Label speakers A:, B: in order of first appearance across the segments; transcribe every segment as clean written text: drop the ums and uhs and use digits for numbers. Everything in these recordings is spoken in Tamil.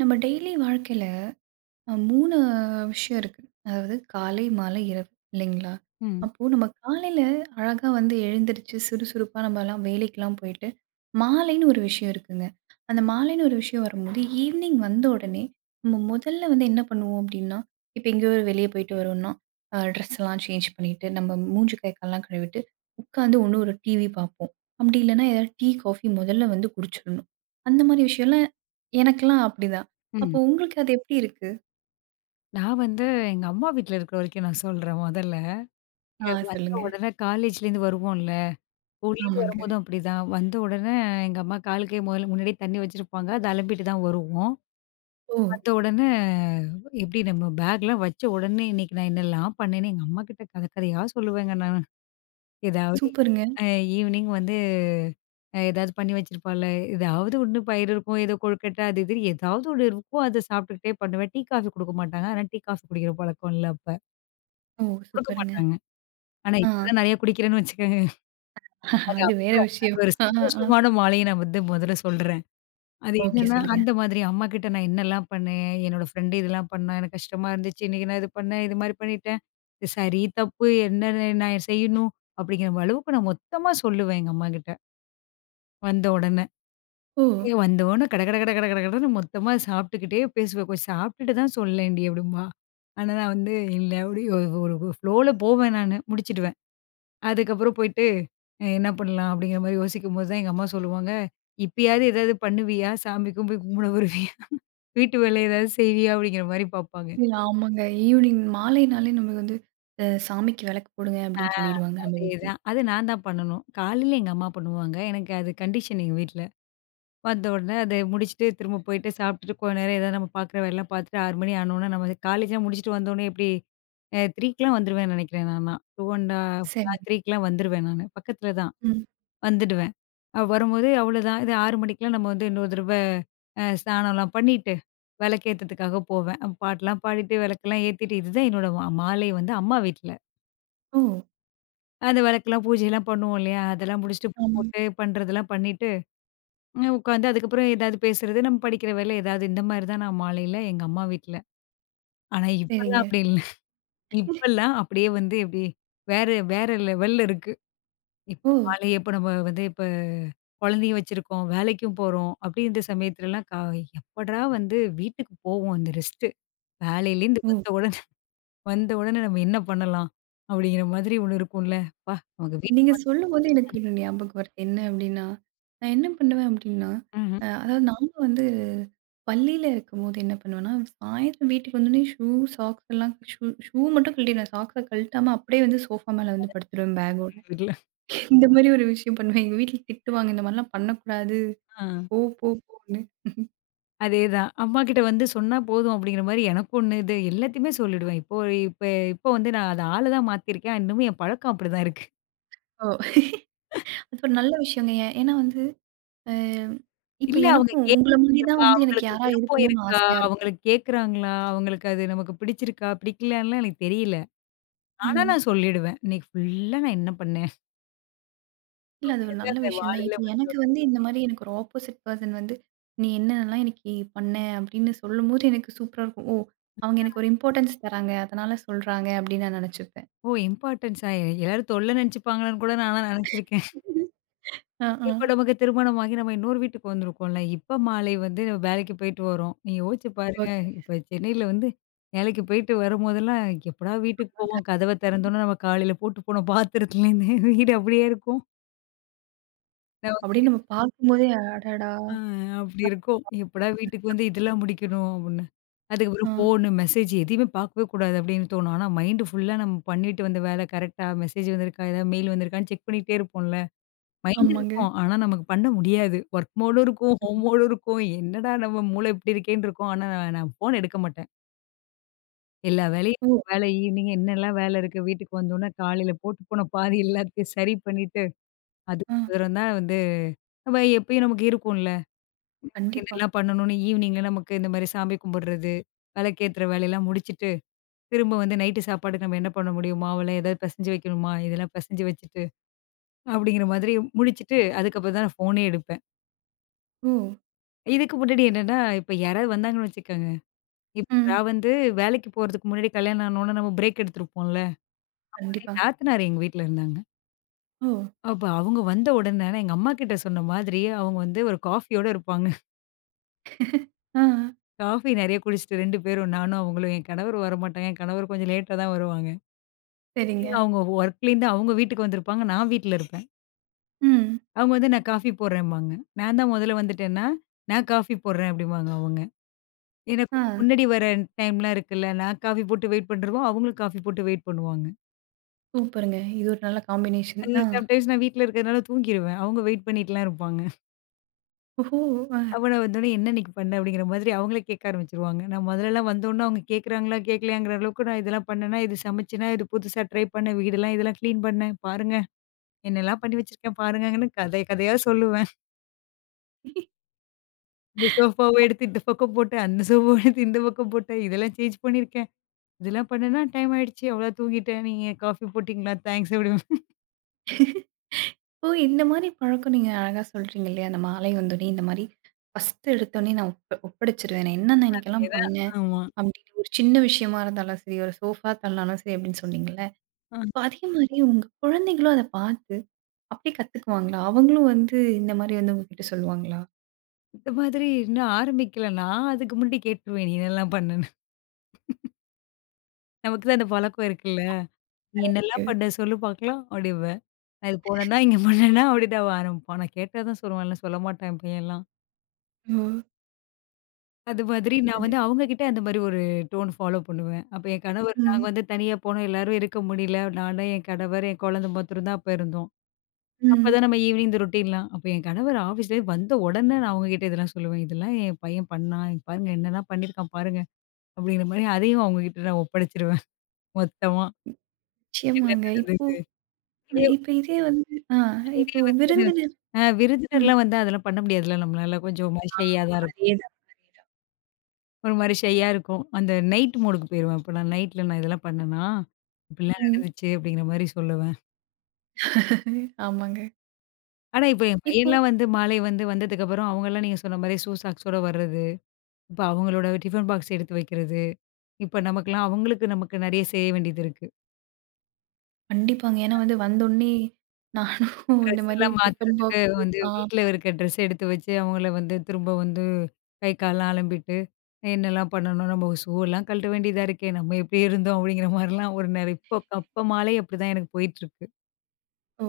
A: நம்ம டெய்லி வாழ்க்கையில 3 விஷயம் இருக்கு. அதாவது காலை, மாலை, இரவு இல்லைங்களா?
B: ம்,
A: அப்போ நம்ம காலையில அழகா வந்து எழுந்திருச்சு சுறுசுறுப்பா நம்மலாம் வேலைக்கெல்லாம் போயிட்டு, மாலைன்னு ஒரு விஷயம் இருக்குங்க. அந்த மாலைன்னு ஒரு விஷயம் வரும்போது, ஈவினிங் வந்த உடனே நம்ம முதல்ல வந்து என்ன பண்ணுவோம் அப்படின்னா, இப்ப எங்கேயோ வெளிய போயிட்டு வரோம்னா, ட்ரெஸ்லாம் சேஞ்ச் பண்ணிட்டு, நம்ம மூஞ்சு, கை, கால்லாம் கழுவிட்டு, உட்காந்து ஒண்ணு ஒரு டிவி பார்ப்போம். அப்படி இல்லைன்னா ஏதாவது டீ, காஃபி முதல்ல வந்து குடிச்சிடணும். அந்த மாரி விஷயம்லாம் எனக்கெல்லாம் அப்படிதான். அப்போ
B: ம்.
A: உங்களுக்கு அது எப்படி இருக்கு?
B: நான் வந்து எங்க அம்மா வீட்ல இருக்கிற வரைக்கும் நான் சொல்றேன் மொதல்ல.
A: ஆ,
B: இங்க வந்த
A: சொல்லுங்க.
B: உடனே காலேஜ்லேருந்து வருவோம்ல. ஸ்கூல்லேருந்து
A: ஆமாங்க.
B: வரும்போதும் அப்படிதான். வந்த உடனே எங்க அம்மா காலுக்கே முதல்ல முன்னாடியே தண்ணி வச்சிருப்பாங்க. அது அலம்பிட்டு தான் வருவோம்.
A: ஓ!
B: வந்த உடனே எப்படி நம்ம பேக்லாம் வச்ச உடனே இன்னைக்கு நான் என்னலாம் பண்ணேன்னு எங்க அம்மா கிட்ட கதையா சொல்லுவேங்க நான். ஏதாவது
A: சூப்பருங்க.
B: அ ஈவினிங் வந்து ஏதாவது பண்ணி வச்சிருப்பாள்ல. ஏதாவது ஒண்ணு பயிறு இருக்கும், ஏதோ கொழுக்கட்டை அது இது ஏதாவது ஒண்ணு இருக்கும். அத சாப்பிட்டுக்கிட்டே பண்ணுவேன். டீ, காஃபி குடுக்க மாட்டாங்க. ஆனா டீ, காஃபி குடிக்கிற பழக்கம் இல்ல அப்ப.
A: ஓ!
B: குடுக்க
A: சூப்பருங்க.
B: மாட்டாங்க. ஆனா
A: ஆ,
B: இப்பலாம் நெறைய குடிக்கிறேன்னு வச்சுக்கோங்க. அது
A: அது வேற
B: அது
A: விஷயம்.
B: ஒரு
A: ஆ, ஆ.
B: சந்தோஷமான மாலைய நான் வந்து முதல்ல சொல்றேன். அது
A: ஓகே,
B: என்னன்னா,
A: சொல்லுங்க.
B: அந்த மாதிரி அம்மா கிட்ட நான் என்னலாம் பண்ணேன்? என்னோட ஃப்ரெண்டு இதெல்லாம் பண்ணா, எனக்கு கஷ்டமா இருந்துச்சு. இன்னைக்கு நான் இது பண்ணேன். இது மாரி பண்ணிட்டேன். இது சரி, தப்பு என்னன்னு நான் செய்யணும்? அப்படிங்கிற அளவுக்கு நான் மொத்தமா சொல்லுவேன் எங்க அம்மாகிட்ட. வந்த உடனே.
A: ஓ!
B: வந்த உடனே கட கட கட கட கடன்னு மொத்தமா சாப்பிட்டுக்கிட்டே பேசுவேன். கொஞ்சம் சாப்பிட்டுட்டு தான் சொல்லேன்டி அப்படிம்பா. ஆனா நான் வந்து இல்ல அப்படி ஒரு ஒரு ஃப்ளோல போவேன் நானு. முடிச்சுடுவேன். அதுக்கப்புறம் போயிட்டு, என்ன பண்ணலாம்? அப்படிங்கிற மாரி யோசிக்கும்போது தான் எங்க அம்மா சொல்லுவாங்க, "இப்பயாவது ஏதாவது பண்ணுவியா? சாமிக்கும் போய் கும்பிட வருவியா? வீட்டு வேலை ஏதாவது செய்வியா?" அப்படிங்கிற மாரி பார்ப்பாங்க.
A: இல்ல, ஆமாங்க. ஈவ்னிங் மாலைனாலே நமக்கு வந்து சாமிக்கு விளக்கு போடுங்க
B: ஆ.
A: அப்படின்னு சொல்லிருவாங்க நம்ம வீட்ல.
B: அதேதான். அது நான் தான் பண்ணணும். காலையில எங்க அம்மா பண்ணுவாங்க. எனக்கு அது கண்டிஷன் எங்க வீட்ல. வந்த உடனே அத முடிச்சுட்டு திரும்ப போயிட்டு சாப்பிட்டுட்டு கொஞ்ச நேரம் ஏதாவது நம்ம பார்க்குற வேலைலாம் பார்த்துட்டு 6 மணி ஆனோனே நம்ம காலேஜ்லாம் முடிச்சுட்டு வந்தோனே எப்படி 3க்குலாம் வந்துருவேன்னு நெனைக்கிறேன் நான்லாம். 2 1/2 ஆ
A: சரிங்க.
B: 3க்குலாம் வந்துருவேன் நானு. பக்கத்தில தான்.
A: ம்.
B: வந்துடுவேன். வரும்போது அவ்வளோதான். இது 6 மணிக்கெல்லாம் நம்ம வந்து இன்னொரு தடவ ஸ்நானம்லாம் பண்ணிட்டு, விளக்கேத்துறதுக்காக போவேன். பாட்டெல்லாம் பாடிட்டு, விளக்கெல்லாம் ஏத்திட்டு இதுதான் என்னோட மாலை வந்து அம்மா வீட்ல.
A: ஓ!
B: அந்த விளக்கெல்லாம் பூஜைலாம் பண்ணுவோம் இல்லையா? அதெல்லாம் முடிச்சுட்டு பூ
A: ஆமாங்க.
B: போட்டு பண்றதெல்லாம் பண்ணிட்டு, ம் உட்காந்து அதுக்கப்புறம் ஏதாவது பேசுறது, நம்ம படிக்கிற வேலை ஏதாவது இந்த மாரி தான் நான் மாலையில எங்க அம்மா வீட்ல. ஆனா இப்பல்லாம்
A: சரிங்க.
B: அப்படி இல்ல. இப்பல்லாம் அப்படியே வந்து எப்படி வேற வேற லெவல்ல இருக்கு.
A: ஓ!
B: இப்ப மாலையே இப்ப நம்ம வந்து இப்ப குழந்தையும் வச்சிருக்கோம், வேலைக்கும் போறோம். அப்படின்ற சமயத்துலலாம் கா எப்படா வந்து வீட்டுக்கு போவோம் அந்த ரெஸ்ட்டு. வேலையிலேருந்து
A: ஓ!
B: வந்த உடனே வந்த உடனே நம்ம என்ன பண்ணலாம்? அப்படிங்கிற மாதிரி ஒண்ணு இருக்கும்ல. அப்பா நமக்கு வீட்டுக்கு
A: நீங்க சொல்லும்போது எனக்கு ஒரு ஞாபகம் வருது. என்ன அப்டின்னா, நான் என்ன பண்ணுவேன் அப்டின்னா,
B: ம்ஹ்ம்.
A: அதாவது நானும் வந்து பள்ளியில இருக்கும்போது என்ன பண்ணுவேன்னா, சாயந்தரம் வீட்டுக்கு வந்தோனே ஷூ, சாக்ஸ் எல்லாம் ஷூ ஷூ மட்டும் கழட்டிடுவேன். சாக்ஸ கழட்டாம அப்படியே வந்து சோஃபா மேல வந்து படுத்துருவேன் பேக்கோட.
B: வீட்ல.
A: இந்த மாரி ஒரு விஷயம் பண்ணுவேன். எங்க வீட்ல திட்டுவாங்க. இந்த மாரிலாம் பண்ணக்கூடாது.
B: ஆ
A: போ போ போன்னு.
B: அதேதான். அம்மாகிட்ட வந்து சொன்னா போதும் அப்படிங்கிற மாரி எனக்கு ஒண்ணு இது எல்லாத்தையுமே சொல்லிடுவேன். இப்ப இப்போ வந்து நான் அத ஆள தான் மாத்திருக்கேன். இன்னமும் என் பழக்கம் அப்படிதான் இருக்கு.
A: ஓ! அது ஒரு நல்ல விஷயங்க. ஏன்னா வந்து, அ இப்ப
B: இல்ல அவங்க
A: எனக்கும் உங்கள மாரி தான்
B: கேட்குறாங்களா?
A: வந்து எனக்கு
B: அவங்களுக்கு
A: யாரா
B: விருப்பம்
A: இருக்கணும்னு
B: இருக்கா?
A: ஆசையா இருக்கும்.
B: அவங்களுக்கு கேட்குறாங்களா? அவங்களுக்கு அது நமக்கு பிடிச்சிருக்கா? பிடிக்கலையான்லாம் எனக்கு தெரியல. ஆனா
A: ம்.
B: நான் சொல்லிடுவேன். இன்னைக்கு ஃபுல்லா நான் என்ன பண்ணேன்?
A: இல்ல. அது ஒரு
B: எது
A: நல்ல
B: அந்த
A: விஷயம் தான்.
B: வாழையில
A: இப்ப
B: வந்து
A: எனக்கு வந்து இந்த மாரி எனக்கு ஒரு ஆப்போசிட் பெர்சன் வந்து, "நீ என்னென்னலாம் இன்னைக்கு பண்ண?" அப்படின்னு சொல்லும்போது எனக்கு சூப்பரா இருக்கும். ஓ! அவங்க எனக்கு ஒரு இம்பார்ட்டன்ஸ் தராங்க. அதனால சொல்றாங்க அப்படின்னு நான் நெனச்சுப்பேன்.
B: ஓ இம்பார்ட்டன்ஸா? எல்லாரும் தொல்ல நெனச்சுப்பாங்களான்னு கூட நான்லாம் நெனச்சிருக்கேன்.
A: அ, ஆ.
B: இப்ப நமக்கு திருமணமாகி நம்ம இன்னொரு வீட்டுக்கு வந்திருக்கோம்ல. இப்ப மாலை வந்து நம்ம வேலைக்கு போயிட்டு வரோம். நீங்க யோசிச்சு பாருங்க.
A: ஓகேங்க.
B: இப்ப சென்னையில வந்து வேலைக்கு போயிட்டு வரும்போதெல்லாம் எப்படா வீட்டுக்கு
A: மாட்டா
B: போவோம். கதவ திறந்தோனே நம்ம காலையில போட்டு போன பாத்திரத்துலேருந்து வீடு அப்படியே இருக்கும். நமக்கு
A: அப்படின்னு நம்ம பார்க்கும்போதே, அடடா!
B: ஆ அப்படி இருக்கும். எப்படா வீட்டுக்கு வந்து
A: இருந்திருக்கலாமா?
B: இதெல்லாம் முடிக்கணும் அப்படின்னு. அதுக்கப்புறம்
A: ஆ,
B: ஃபோனு, மெசேஜ் எதையுமே பார்க்கவே கூடாது அப்படின்னு தோணும். ஆனா மைண்ட் ஃபுல்லா நம்ம பண்ணிட்டு வந்த வேலை கரெக்ட்டா மெசேஜ் வந்திருக்கா? ஏதாவது மெயில் வந்திருக்கான்னு செக் பண்ணிட்டே இருப்போம்ல. மைண்ட்
A: ஆமாங்க.
B: இருக்கும். ஆனா நமக்கு பண்ண முடியாது. ஒர்க் மோடும் இருக்கும், ஹோம் மோடும் இருக்கும். என்னடா நம்ம மூளை இப்படி இருக்கேன்னு இருக்கும். ஆனா நான் நான் ஃபோன் எடுக்க மாட்டேன். எல்லா வேலையும்
A: ஓ!
B: வேலை ஈவினிங் என்னெல்லாம் வேலை இருக்கு வீட்டுக்கு வந்தோனே காலையில போட்டு போன பாதி எல்லாத்தையும் சரி பண்ணிட்டு,
A: ஆ,
B: அதுக்கப்புறம் தான் வந்து நம்ம எப்பயும் நமக்கு இருக்கும்ல.
A: கண்டிப்பா.
B: என்னெல்லாம் பண்ணணும்னு ஈவினிங்ல நமக்கு இந்த மாரி சாமி கும்பிடுறது, விளக்கேத்துற வேலையெல்லாம் முடிச்சுட்டு திரும்ப வந்து நைட்டு சாப்பாடு நம்ம என்ன பண்ண முடியும்? மாவுல ஏதாவது பெசஞ்சு வைக்கணுமா? இதெல்லாம் பெசஞ்சு வச்சுட்டு, அப்படிங்கிற மாதிரி முடிச்சுட்டு, அதுக்கப்புறம் தான் நான் ஃபோனே எடுப்பேன்.
A: ஓ!
B: இதுக்கு முன்னாடி என்னன்னா, இப்ப யாராவது வந்தாங்கன்னு வச்சுக்கோங்க, இப்ப
A: ம்.
B: நான் வந்து வேலைக்கு போறதுக்கு முன்னாடி கல்யாணம் ஆனோனே நம்ம பிரேக் எடுத்திருப்போம்ல. ஆனா
A: கண்டிப்பா.
B: என் நாத்தனார் எங்க வீட்ல இருந்தாங்க.
A: ஓ!
B: அப்ப அவங்க வந்த உடனே நான் எங்க அம்மா கிட்ட சொன்ன மாதிரி, அவங்க வந்து ஒரு காஃபியோட இருப்பாங்க.
A: ஆ,
B: காஃபி நெறைய குடிச்சுட்டு 2 பேரும் நானும் அவங்களும். என் கணவர் வரமாட்டாங்க. என் கணவர் கொஞ்சம் லேட்டா தான் வருவாங்க.
A: சரிங்க.
B: அவங்க ஒர்க்லேருந்து அவங்க வீட்டுக்கு வந்திருப்பாங்க. நான் வீட்ல இருப்பேன்.
A: ம்.
B: அவங்க வந்து நான் காஃபி போடுறேன்பாங்க. நான் தான் முதல்ல வந்துட்டேன்னா, நான் காஃபி போடுறேன் அப்படிம்பாங்க அவங்க. ஏன்னா கொஞ்சம்
A: ஆ,
B: முன்னாடி வர டைம்லாம் இருக்குல்ல. நான் காஃபி போட்டு வெயிட் பண்றவோ, அவங்களும் காஃபி போட்டு வெயிட் பண்ணுவாங்க.
A: சூப்பருங்க. இது ஒரு நல்ல காம்பினேஷன்.
B: அது
A: ஆ,
B: சம்டைம்ஸ் நான் வீட்ல இருக்கிறதுனால தூங்கிருவேன். அவங்க வெயிட் பண்ணிட்டுலாம் இருப்பாங்க.
A: ஓஹோ!
B: அப்ப நான் வந்தோனே என்ன இன்னைக்கு பண்ண அப்படிங்கிற மாதிரி அவங்களே கேட்க ஆரம்பிச்சுருவாங்க. நான் முதல்லலாம் வந்தோனே அவங்க கேட்குறாங்களா, கேட்கலையாங்கிற அளவுக்கு நான் இதெல்லாம் பண்ணேனா, இது சமைச்சேனா, இது புதுசா ட்ரை பண்ணேன், வீடெல்லாம் இதெல்லாம் கிளீன் பண்ணேன், பாருங்க என்னெல்லாம் பண்ணி வச்சிருக்கேன் பாருங்கன்னு கதை கதையா சொல்லுவேன்.
A: ஆ.
B: இந்த சோஃபாவ எடுத்து இந்த பக்கம் போட்டேன், அந்த சோஃபாவ எடுத்து இந்த பக்கம் போட்டேன். இதெல்லாம் சேஞ்ச் பண்ணியிருக்கேன். இதெல்லாம் பண்ணேன்னா டைம் ஆயிடுச்சு. அவ்வளோதான் தூங்கிட்டேன். நீங்க காஃபி போட்டீங்களா? தேங்க்ஸ் அப்படிம்பேன்.
A: ஓ! இந்த மாரி பழக்கம் நீங்க அழகா சொல்றீங்க இல்லையா? அந்த மாலை வந்தோனே இந்த மாரி ஃபர்ஸ்ட் எடுத்தோனே நான் ஒப்படைச்சுருவேன். நான் என்னென்ன இன்னைக்கெல்லாம்
B: அதேதான்.
A: பண்ணேன்
B: ஆமா.
A: அப்படின்னு ஒரு சின்ன விஷயமா இருந்தாலும் சரி, ஒரு சோஃபா தள்னாலும் சரி அப்படின்னு சொன்னீங்கல்ல.
B: ஆ.
A: இப்ப அதே மாரி உங்க குழந்தைகளும் அத பார்த்து அப்படியே கத்துக்குவாங்களா? அவங்களும் வந்து இந்த மாரி வந்து உங்ககிட்ட சொல்லுவாங்களா?
B: இந்த மாதிரி இன்னும் ஆரம்பிக்கல. நான் அதுக்கு முன்னாடி கேட்டுருவேன். நீ என்னலாம் பண்ணேன்னு? நமக்கு தான் அந்த பழக்கம் இருக்குல்ல. "நீ என்னலாம்
A: ஓகே.
B: பண்ண? சொல்லு பார்க்கலாம்" அப்படிம்பேன். நான் இது போனேன்னா, இங்க பண்ணேன்னா அப்படிதான் அவன் ஆரம்பிப்பான். நான் கேட்டா தான் சொல்லுவான். இல்ல சொல்ல மாட்டான் என் பையன்லாம்.
A: ஓ!
B: அது மாதிரி நான் வந்து
A: நல்லது.
B: அவங்க கிட்ட அந்த மாதிரி ஒரு டோன் ஃபாலோ பண்ணுவேன். அப்ப என் கணவர் நாங்க
A: ம்.
B: வந்து தனியா போனோம். எல்லாரும் இருக்க முடியல. நானு, என் கணவர், என் குழந்தை மாத்திரம் தான் அப்ப இருந்தோம்.
A: ம்.
B: அப்பதான் நம்ம ஈவினிங் இந்த ரொட்டீன்லாம். அப்ப என் கணவர் ஆஃபீஸ்லேருந்து வந்த உடனே நான் அவங்க கிட்ட இதெல்லாம் சொல்லுவேன். "இதெல்லாம் என் பையன் பண்ணான். இங்க பாருங்க என்னலாம் பண்ணியிருக்கான் பாருங்க." அப்படிங்கிற மாதிரி அதையும் அவங்க கிட்ட நான் ஒப்படைச்சிருவேன். மொத்தமா என்ன
A: நிச்சயமாங்க. இப்போ
B: நடந்தது.
A: அ
B: இதே
A: இப்ப இதே வந்து ஆ
B: இதே
A: இப்போ
B: வந்து
A: விருந்தினர். ம்.
B: விருந்தினர்லாம் வந்தா அதெல்லாம் பண்ண முடியாதுல்ல நம்மளால. கொஞ்சம்
A: ஆ,
B: ஷையா தான் இருக்கும்.
A: அதேதான், அதேதான்.
B: ஒரு மாரி ஷையா இருக்கும். அந்த நைட் மோடுக்கு போயிருவேன். இப்ப நான் நைட்ல நான் இதெல்லாம் பண்ணனா, இப்படிலாம்
A: ம்.
B: நடந்துச்சு அப்படிங்கிற மாரி சொல்லுவேன்.
A: ஆமாங்க.
B: ஆனா இப்ப என்
A: இப்போ
B: பையன்லாம் வந்து மாலை வந்து வந்ததுக்கப்புறம் அவங்கலாம் நீங்க சொன்ன மாரி ஷூ சாக்ஸோட வர்றது. இப்ப அவங்களோட டிஃபன் பாக்ஸ் எடுத்து வைக்கிறது. இப்ப நமக்கெல்லாம் அவங்களுக்கு நமக்கு நெறைய செய்ய வேண்டியது இருக்கு.
A: கண்டிப்பாங்க. ஏன்னா வந்து வந்தோனே நானும் இந்த
B: ட்ரெஸ்
A: மாரி
B: எல்லாம்
A: டிஃபன்
B: மாத்துறதுக்கு
A: பாக்ஸ்.
B: வந்து
A: ஆ.
B: வீட்ல இருக்க ட்ரெஸ் எடுத்து வச்சு அவங்கள வந்து திரும்ப வந்து கை கால்லாம் அலம்பிட்டு, என்னலாம் பண்ணணும் நம்ம ஷூலாம் கழட்ட வேண்டியதா இருக்கே. நம்ம எப்படி இருந்தோம் அப்படிங்கிற மாரிலாம் ஒரு நெறை இப்போ அப்ப மாலை அப்படிதான் எனக்கு போயிட்டுருக்கு.
A: ஓ!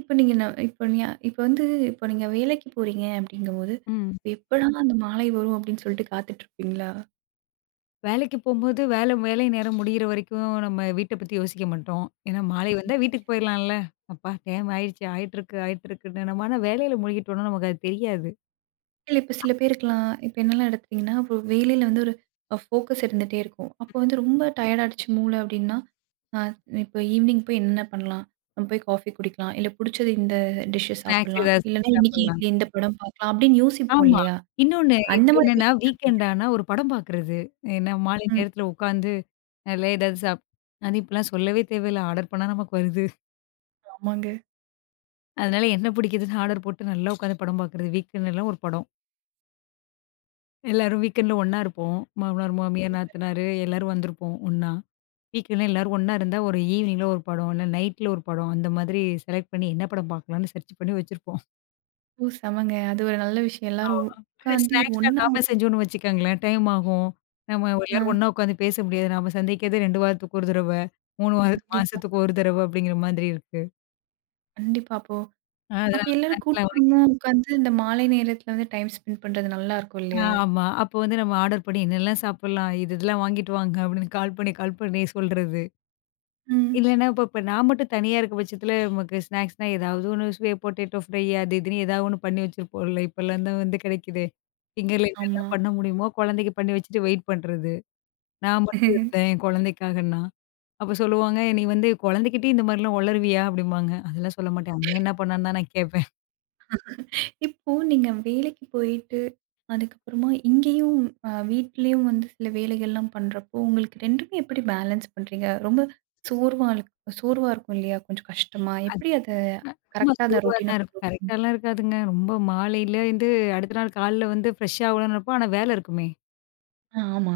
A: இப்ப நீங்க ந இப்ப நீ இப்ப வந்து இப்ப நீங்க வேலைக்கு போறீங்க அப்படிங்கும்போது,
B: ம்.
A: எப்படா அந்த மாலை வரும் அப்படின்னு சொல்லிட்டு காத்துட்ருப்பீங்களா?
B: வேலைக்கு போம்போது, வேலை வேலை நேரம் முடியிற வரைக்கும் நம்ம வீட்ட பத்தி யோசிக்க மாட்டோம். ஏன்னா மாலை வந்தா
A: ஓகேங்க.
B: வீட்டுக்கு போயிரலாம்ல. அப்பா டைம் ஆயிடுச்சு, ஆயிட்டிருக்கு, ஆயிட்டிருக்குன்னு நம்ம ஆனா வேலையில மூழ்கிட்டோம்னா நமக்கு அது தெரியாது.
A: இல்ல, இப்ப சில பேருக்குலாம் இப்ப என்னெல்லாம் எடுத்துட்டீங்கன்னா, இப்போ வேலையில வந்து ஒரு ஃபோக்கஸ் இருந்துட்டே இருக்கும். அப்போ வந்து ரொம்ப டயர்ட் ஆயிடுச்சு மூளை அப்படின்னா, அ இப்போ ஈவினிங் போய் என்ன பண்ணலாம்? நம்ம போய் காஃபி குடிக்கலாம். இல்ல புடிச்சது இந்த டிஷ்
B: ஸ்நாக்ஸ்
A: சாப்பிடலாம்.
B: ஏதாவது செஞ்சு
A: இல்லன்னா இன்னைக்கு
B: சாப்பிடலாம்.
A: இந்த படம் பார்க்கலாம் அப்படின்னு யோசிப்போம்
B: ஆமா.
A: இல்லையா?
B: இன்னொன்னு
A: அந்த
B: இப்ப
A: மாரி
B: என்னன்னா, வீக்கெண்ட்
A: விஷயங்கள்.
B: ஆனா ஒரு படம் பார்க்குறது. ஏன்னா மாலை
A: ம்.
B: நேரத்துல உட்காந்து நல்லா ஏதாவது சாப் அது இப்பலாம் சொல்லவே தேவையில்ல. ஆர்டர் பண்ணா நமக்கு வருது.
A: ஆமாங்க.
B: அதனால என்ன பிடிக்குதுன்னு ஆர்டர் போட்டு நல்லா உட்காந்து படம் பார்க்குறது. வீக்கெண்ட்லாம் ஒரு படம். எல்லாரும் வீக்கெண்ட்ல ஒண்ணா இருப்போம். மாமனார், மாமியார்,
A: சூப்பருங்க.
B: நாத்தனாரு எல்லாரும் வந்திருப்போம் ஒண்ணா. வீக்கெண்ட்ல எல்லாரும் ஒண்ணா இருந்தா, ஒரு ஈவினிங்ல ஒரு படம், இல்ல நைட்ல ஒரு படம், அந்த மாதிரி செலக்ட் பண்ணி என்ன படம் பார்க்கலாம்ன்னு சர்ச் பண்ணி வச்சிருப்போம்.
A: ஓ! செமங்க. அது ஒரு நல்ல விஷயம்.
B: ஆ.
A: எல்லாரும்
B: ஆனா
A: உட்காந்து ஒரு
B: ஸ்நாக்ஸ்லாம்
A: ஒண்ணா
B: நாம
A: ஒரு
B: செஞ்சோம்னு வச்சுக்கோங்களேன், டைம் ஆகும். நம்ம
A: ஆ,
B: எல்லாரும் ஒண்ணா உட்காந்து பேச முடியாது. நாம சந்திக்கிறதே 2 வாரத்துக்கு ஒரு தடவ, 3 ம். வாரத்து
A: கண்டிப்பா,
B: மாசத்துக்கு ஒரு தடவ அப்படிங்கிற மாதிரி இருக்கு.
A: கண்டிப்பா. அப்போ அப்ப
B: அதனால
A: எல்லாரும் கூட்டு
B: ஸ்நாக்ஸ்லாம் வாங்கி
A: குடும்பமா உட்காந்து இந்த மாலை நேரத்துல வந்து டைம் ஸ்பெண்ட் பண்றது நல்லா இருக்கும்
B: ஆ
A: இல்லையா?
B: ஆமா. அப்போ வந்து நம்ம ஆர்டர் பண்ணி என்னெல்லாம் சாப்பிடலாம்? இது இதெல்லாம் வாங்கிட்டு வாங்க அப்படின்னு கால் பண்ணி, கால் பண்ணி சொல்றது.
A: ம்.
B: இல்லன்னா, இப்ப இப்ப நான் மட்டும் தனியா இருக்க பட்சத்தில நமக்கு ஸ்நாக்ஸ்னா ஏதாவது ஒண்ணு சுய பொட்டேட்டோ ஃப்ரை அது இதுன்னு ஏதாவது ஒண்ணு பண்ணி வச்சிருப்போம்ல. இப்பலாம் தான் வந்து கிடைக்குதே. ஃபிங்கர்ல
A: ஆமா.
B: என்னலாம் பண்ண முடியுமோ குழந்தைக்கு பண்ணி வச்சுட்டு வெயிட் பண்றது. நான் மட்டும் இருந்தேன் என் குழந்தைக்காகன்னா. அப்ப சொல்லுவாங்க, "நீ வந்து குழந்தைகிட்டயும் இந்த மாரிலாம் ஒளருவியா?" அப்படிம்பாங்க. அதெல்லாம் சொல்ல மாட்டேன். அண்ணே என்ன பண்ணான்னு தான் நான் கேட்பேன்.
A: இப்போ நீங்க வேலைக்கு போயிட்டு, அதுக்கப்புறமா இங்கேயும் வீட்லயும் வந்து சில வேலைகள்லாம் பண்றப்போ, உங்களுக்கு 2மே எப்படி பேலன்ஸ் பண்றீங்க? ரொம்ப சோர்வா இருக் சோர்வா இருக்கும் இல்லையா? கொஞ்சம் கஷ்டமா? எப்படி அத
B: ஆமா
A: கரெக்ட்டா அந்த
B: சோர்வா
A: ரொட்டீன
B: தான் இருக்கும்.
A: ஃபாலோ.
B: கரெக்ட்டாலாம் இருக்காதுங்க. ரொம்ப மாலையில வந்து அடுத்த நாள் காலைல வந்து ஃப்ரெஷ்ஷா ஆகலாம்னு நினைப்போம். ஆனா வேலை இருக்குமே.
A: ஆ, ஆமா.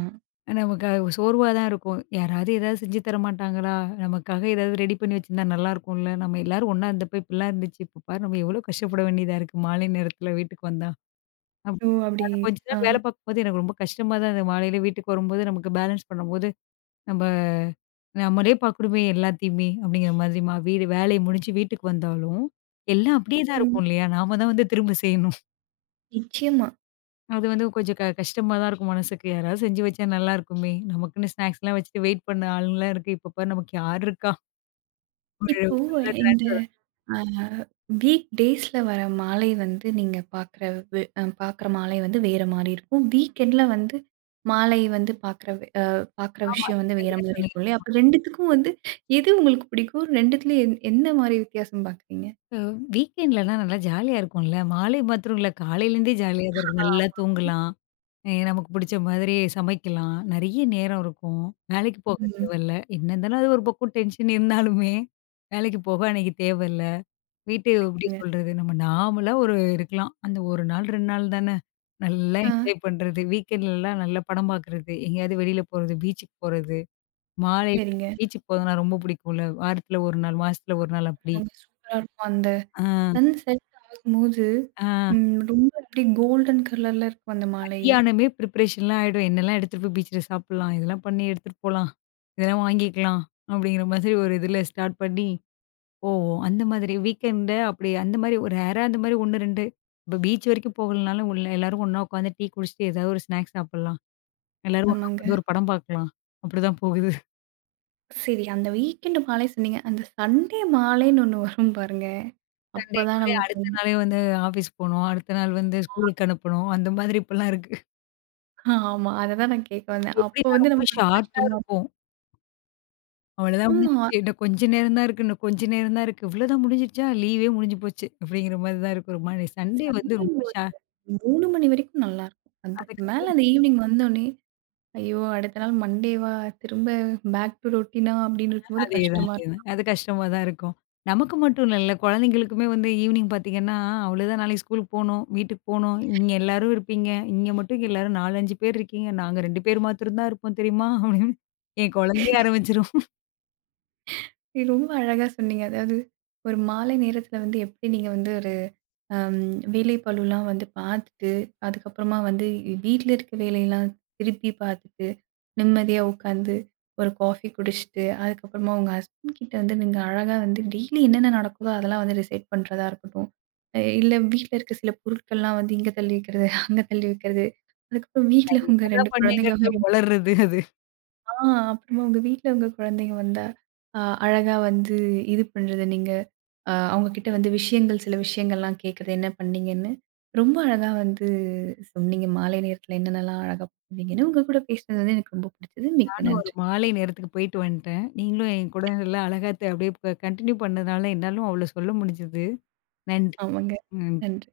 B: நமக்கு அது சோர்வா தான் இருக்கும். யாராவது ஏதாவது செஞ்சு தர மாட்டாங்களா? நமக்காக ஏதாவது ரெடி பண்ணி வச்சிருந்தா நல்லாயிருக்கும்ல. நம்ம எல்லாரும் ஒண்ணா இருந்தப்ப இப்படிலாம் இருந்துச்சு. இப்ப பாரு நம்ம எவ்வளோ கஷ்டப்பட வேண்டியதா இருக்கு மாலை நேரத்தில வீட்டுக்கு வந்தா.
A: ஓ!
B: அப்படி
A: அப்படி
B: ஆனா கொஞ்ச
A: ஆ.
B: நாள் வேலை பார்க்கும்போது எனக்கு ரொம்ப கஷ்டமா தான் இருந்தது. மாலையில வீட்டுக்கு வரும்போது நமக்கு பேலன்ஸ் பண்ணும்போது, நம்ம நம்மளே பார்க்கணுமே எல்லாத்தையுமே அப்படிங்கிற மாதிரி வீடு வேலையை முடிஞ்சு வீட்டுக்கு வந்தாலும், எல்லாம் அப்படியே தான்
A: ம்.
B: இருக்கும் இல்லையா? நாம தான் வந்து திரும்ப செய்யணும்.
A: நிச்சயமா.
B: அது வந்து கொஞ்சம் கஷ்டமா தான் இருக்கும் மனசுக்கு. யாராவது செஞ்சு வச்சா நல்லாருக்குமே! நமக்குன்னு ஸ்நாக்ஸ்லாம் வச்சுட்டு வெயிட் பண்ண ஆளுங்கலாம் இருக்கு. இப்ப பாரு நமக்கு யார் இருக்கா? ஒரு
A: இப்போ
B: ஃபுல்லா
A: இந்த
B: டிரான்ஸ்ஃபர்.
A: அ வீக் டேஸ்ல வர மாலை வந்து நீங்க பார்க்குற வி அ பார்க்குற மாலை வந்து வேற மாரி இருக்கும். வீக்கெண்ட்ல வந்து மாலை வந்து பார்க்குற அ பார்க்குற
B: ஆமா.
A: விஷயம் வந்து வேற
B: சரியா
A: மாரி
B: சொன்னீங்க.
A: இருக்கும் இல்லையா? அப்ப 2த்துக்கும் வந்து எது உங்களுக்கு பிடிக்கும்? 2த்துல என்ன மாரி வித்தியாசம் பார்க்குறீங்க?
B: அ வீக்கெண்ட்லலாம் நல்லா ஜாலியா இருக்கும்ல. மாலை மாத்திரம் இல்ல. காலையிலேருந்தே ஜாலியா தான் இருக்கும். நல்லா
A: ஆமா.
B: தூங்கலாம். நமக்கு புடிச்ச மாதிரி சமைக்கலாம். நெறைய நேரம் இருக்கும். வேலைக்கு போக
A: ம்.
B: தேவையில்ல. என்ன இருந்தாலும் அது ஒரு பக்கம் டென்ஷன் இருந்தாலுமே, வேலைக்கு போக அன்னைக்கு தேவையில்ல. வீட்டு எப்படி
A: சொல்லுங்க.
B: சொல்றது? நம்ம நாமளா ஒரு இருக்கலாம். அந்த 1 நாள், 2 நாள் தானே. நல்லா
A: ஆ,
B: என்ஜாய் பண்றது. வீக்கெண்ட்லலாம் நல்லா படம் பார்க்குறது. எங்கேயாவது வெளியில போறது, பீச்சுக்கு போறது. மாலையில நம்ம
A: சரிங்க.
B: பீச்சுக்கு போறதுனா ரொம்ப பிடிக்கும்ல. வாரத்துல 1 நாள், மாசத்துல 1 நாள் அப்படி.
A: ஆமாங்க, சூப்பரா இருக்கும். அந்த
B: ஆ,
A: சன் செட் ஆகும்போது
B: ஆ.
A: ம், ரொம்ப அப்படியே கோல்டன் கலர்ல இருக்கும் அந்த மாலையே.
B: மதியானமே ப்ரிப்பரேஷன்லாம் ஆயிடும். என்னெல்லாம் எடுத்துட்டு போய் பீச்சில சாப்பிடலாம்? இதெல்லாம் பண்ணி எடுத்துட்டு போலாம். இதெல்லாம் வாங்கிக்கலாம். அப்படிங்கிற மாதிரி ஒரு இதில ஸ்டார்ட் பண்ணி ஓ! அந்த மாதிரி வீக்கெண்டு அப்படி அந்த மாரி ஒரு ரேரா அந்த மாரி 1, 2 இப்ப பீச் வரைக்கும் போகலனாலும் உள்ள எல்லாரும் ஒண்ணா உட்காந்து டீ குடிச்சுட்டு ஏதாவது ஒரு ஸ்நாக்ஸ் சாப்பிடலாம். எல்லாரும் ம். ஒண்ணா
A: ஆமாங்க.
B: உட்காந்து ஒரு படம் பார்க்கலாம். அப்படிதான் போகுது.
A: சரி. அந்த வீக்கெண்ட் மாலை சொன்னீங்க. அந்த சண்டே மாலைன்னு ஒண்ணு வரும் பாருங்க. அப்பதான்
B: சண்டேனாலே
A: நமக்கு
B: அடுத்த
A: வந்து
B: நாளே வந்து ஆஃபீஸ் போணும். அடுத்த நாள் வந்து ஸ்கூலுக்கு அனுப்பணும். அந்த மாதிரி இப்பலாம் இருக்கு.
A: ஆமா. அததான் நான் கேட்க
B: அது
A: வந்தேன். அப்போ
B: எப்படின்னா
A: வந்து
B: ரொம்ப
A: நமக்கு கொஞ்சம்
B: ஷார்ட்டா
A: கஷ்டமா இருக்கும்.
B: இருக்கும். அவ்வளோதான்
A: ஆமா.
B: முடிஞ்சிச்சு. இன்னும் கொஞ்ச நேரம் தான் இருக்கு. இன்னும் கொஞ்ச நேரம் தான் இருக்கு. இவ்வளோதான் முடிஞ்சிடுச்சா? லீவே முடிஞ்சு போச்சு. அப்படிங்கிற மாரி தான் இருக்கு ஒரு மாரி. சண்டே வந்து
A: சண்டே
B: ரொம்ப
A: ஒரு 3 மணி வரைக்கும் நல்லாருக்கும். அதுக்கு
B: அதுக்கு
A: மேல அந்த ஈவ்னிங் வந்தோனே, ஐயோ! அடுத்த நாள் மண்டேவா? திரும்ப பேக் டூ ரொட்டீனா? அப்படின்னு இருக்கும்போது
B: அதேதான்,
A: கஷ்டமா
B: அதேதான்.
A: இருக்கும்.
B: அது கஷ்டமா தான் இருக்கும். நமக்கு மட்டும் இல்லல்ல. குழந்தைங்களுக்குமே வந்து ஈவினிங் பார்த்தீங்கன்னா, அவ்வளோதான் நாளைக்கு ஸ்கூலுக்கு போணும், வீட்டுக்கு போணும். இங்க எல்லாரும் இருப்பீங்க. இங்க மட்டும் இங்க எல்லாரும் 4, 5 பேர் இருக்கீங்க. நாங்க 2 பேர் மாத்திரம் தான் இருப்போம் தெரியுமா? அப்படின்னு என் குழந்தையே ஆரம்பிச்சுரும்.
A: இது ரொம்ப அழகா சொன்னீங்க. அதாவது ஒரு மாலை நேரத்தில வந்து எப்படி நீங்க வந்து ஒரு அம் வேலைப்பளுலாம் வந்து பார்த்துட்டு, அதுக்கப்புறமா வந்து வீட்ல இருக்க வேலையெல்லாம் திருப்பி பார்த்துட்டு, நிம்மதியா உட்காந்து ஒரு காஃபி குடிச்சுட்டு, அதுக்கப்புறமா உங்க ஹஸ்பண்ட் கிட்ட வந்து நீங்க அழகா வந்து டெய்லி என்னென்ன நடக்குதோ அதெல்லாம் வந்து டிசைட் பண்றதா இருக்கட்டும். இல்ல வீட்ல இருக்க சில பொருட்கள்லாம் வந்து இங்க தள்ளி வைக்கிறது, அங்க தள்ளி வைக்கிறது. அதுக்கப்புறம் வீட்ல
B: நான்
A: உங்க 2
B: என்னலாம்
A: குழந்தைங்க
B: பண்ணேங்கிறது
A: வரும்.
B: உளறுறது அது.
A: ஆ, அப்புறமா உங்க வீட்ல உங்க குழந்தைங்க வந்தா, அ அழகா வந்து இது பண்றது நீங்க அவங்க கிட்ட வந்து சில விஷயங்கள்லாம் கேட்கறது என்ன பண்ணீங்கன்னு, ரொம்ப அழகா வந்து சொன்னீங்க. மாலை நேரத்தில என்னென்னலாம் அழகா பண்ணுவீங்கன்னு. உங்க கூட பேசினது வந்து எனக்கு ரொம்ப பிடிச்சது. மிக்க
B: நானும் ஒரு
A: நன்றி.
B: மாலை நேரத்துக்கு போயிட்டு வந்துட்டேன். நீங்களும் என் கூட நல்லா அழகா அப்படியே கண்டினியூ பண்ணதுனால என்னாலும் அவ்வளோ சொல்ல முடிஞ்சது. நன்றி.
A: ஆமாங்க.
B: ம்.
A: நன்றி.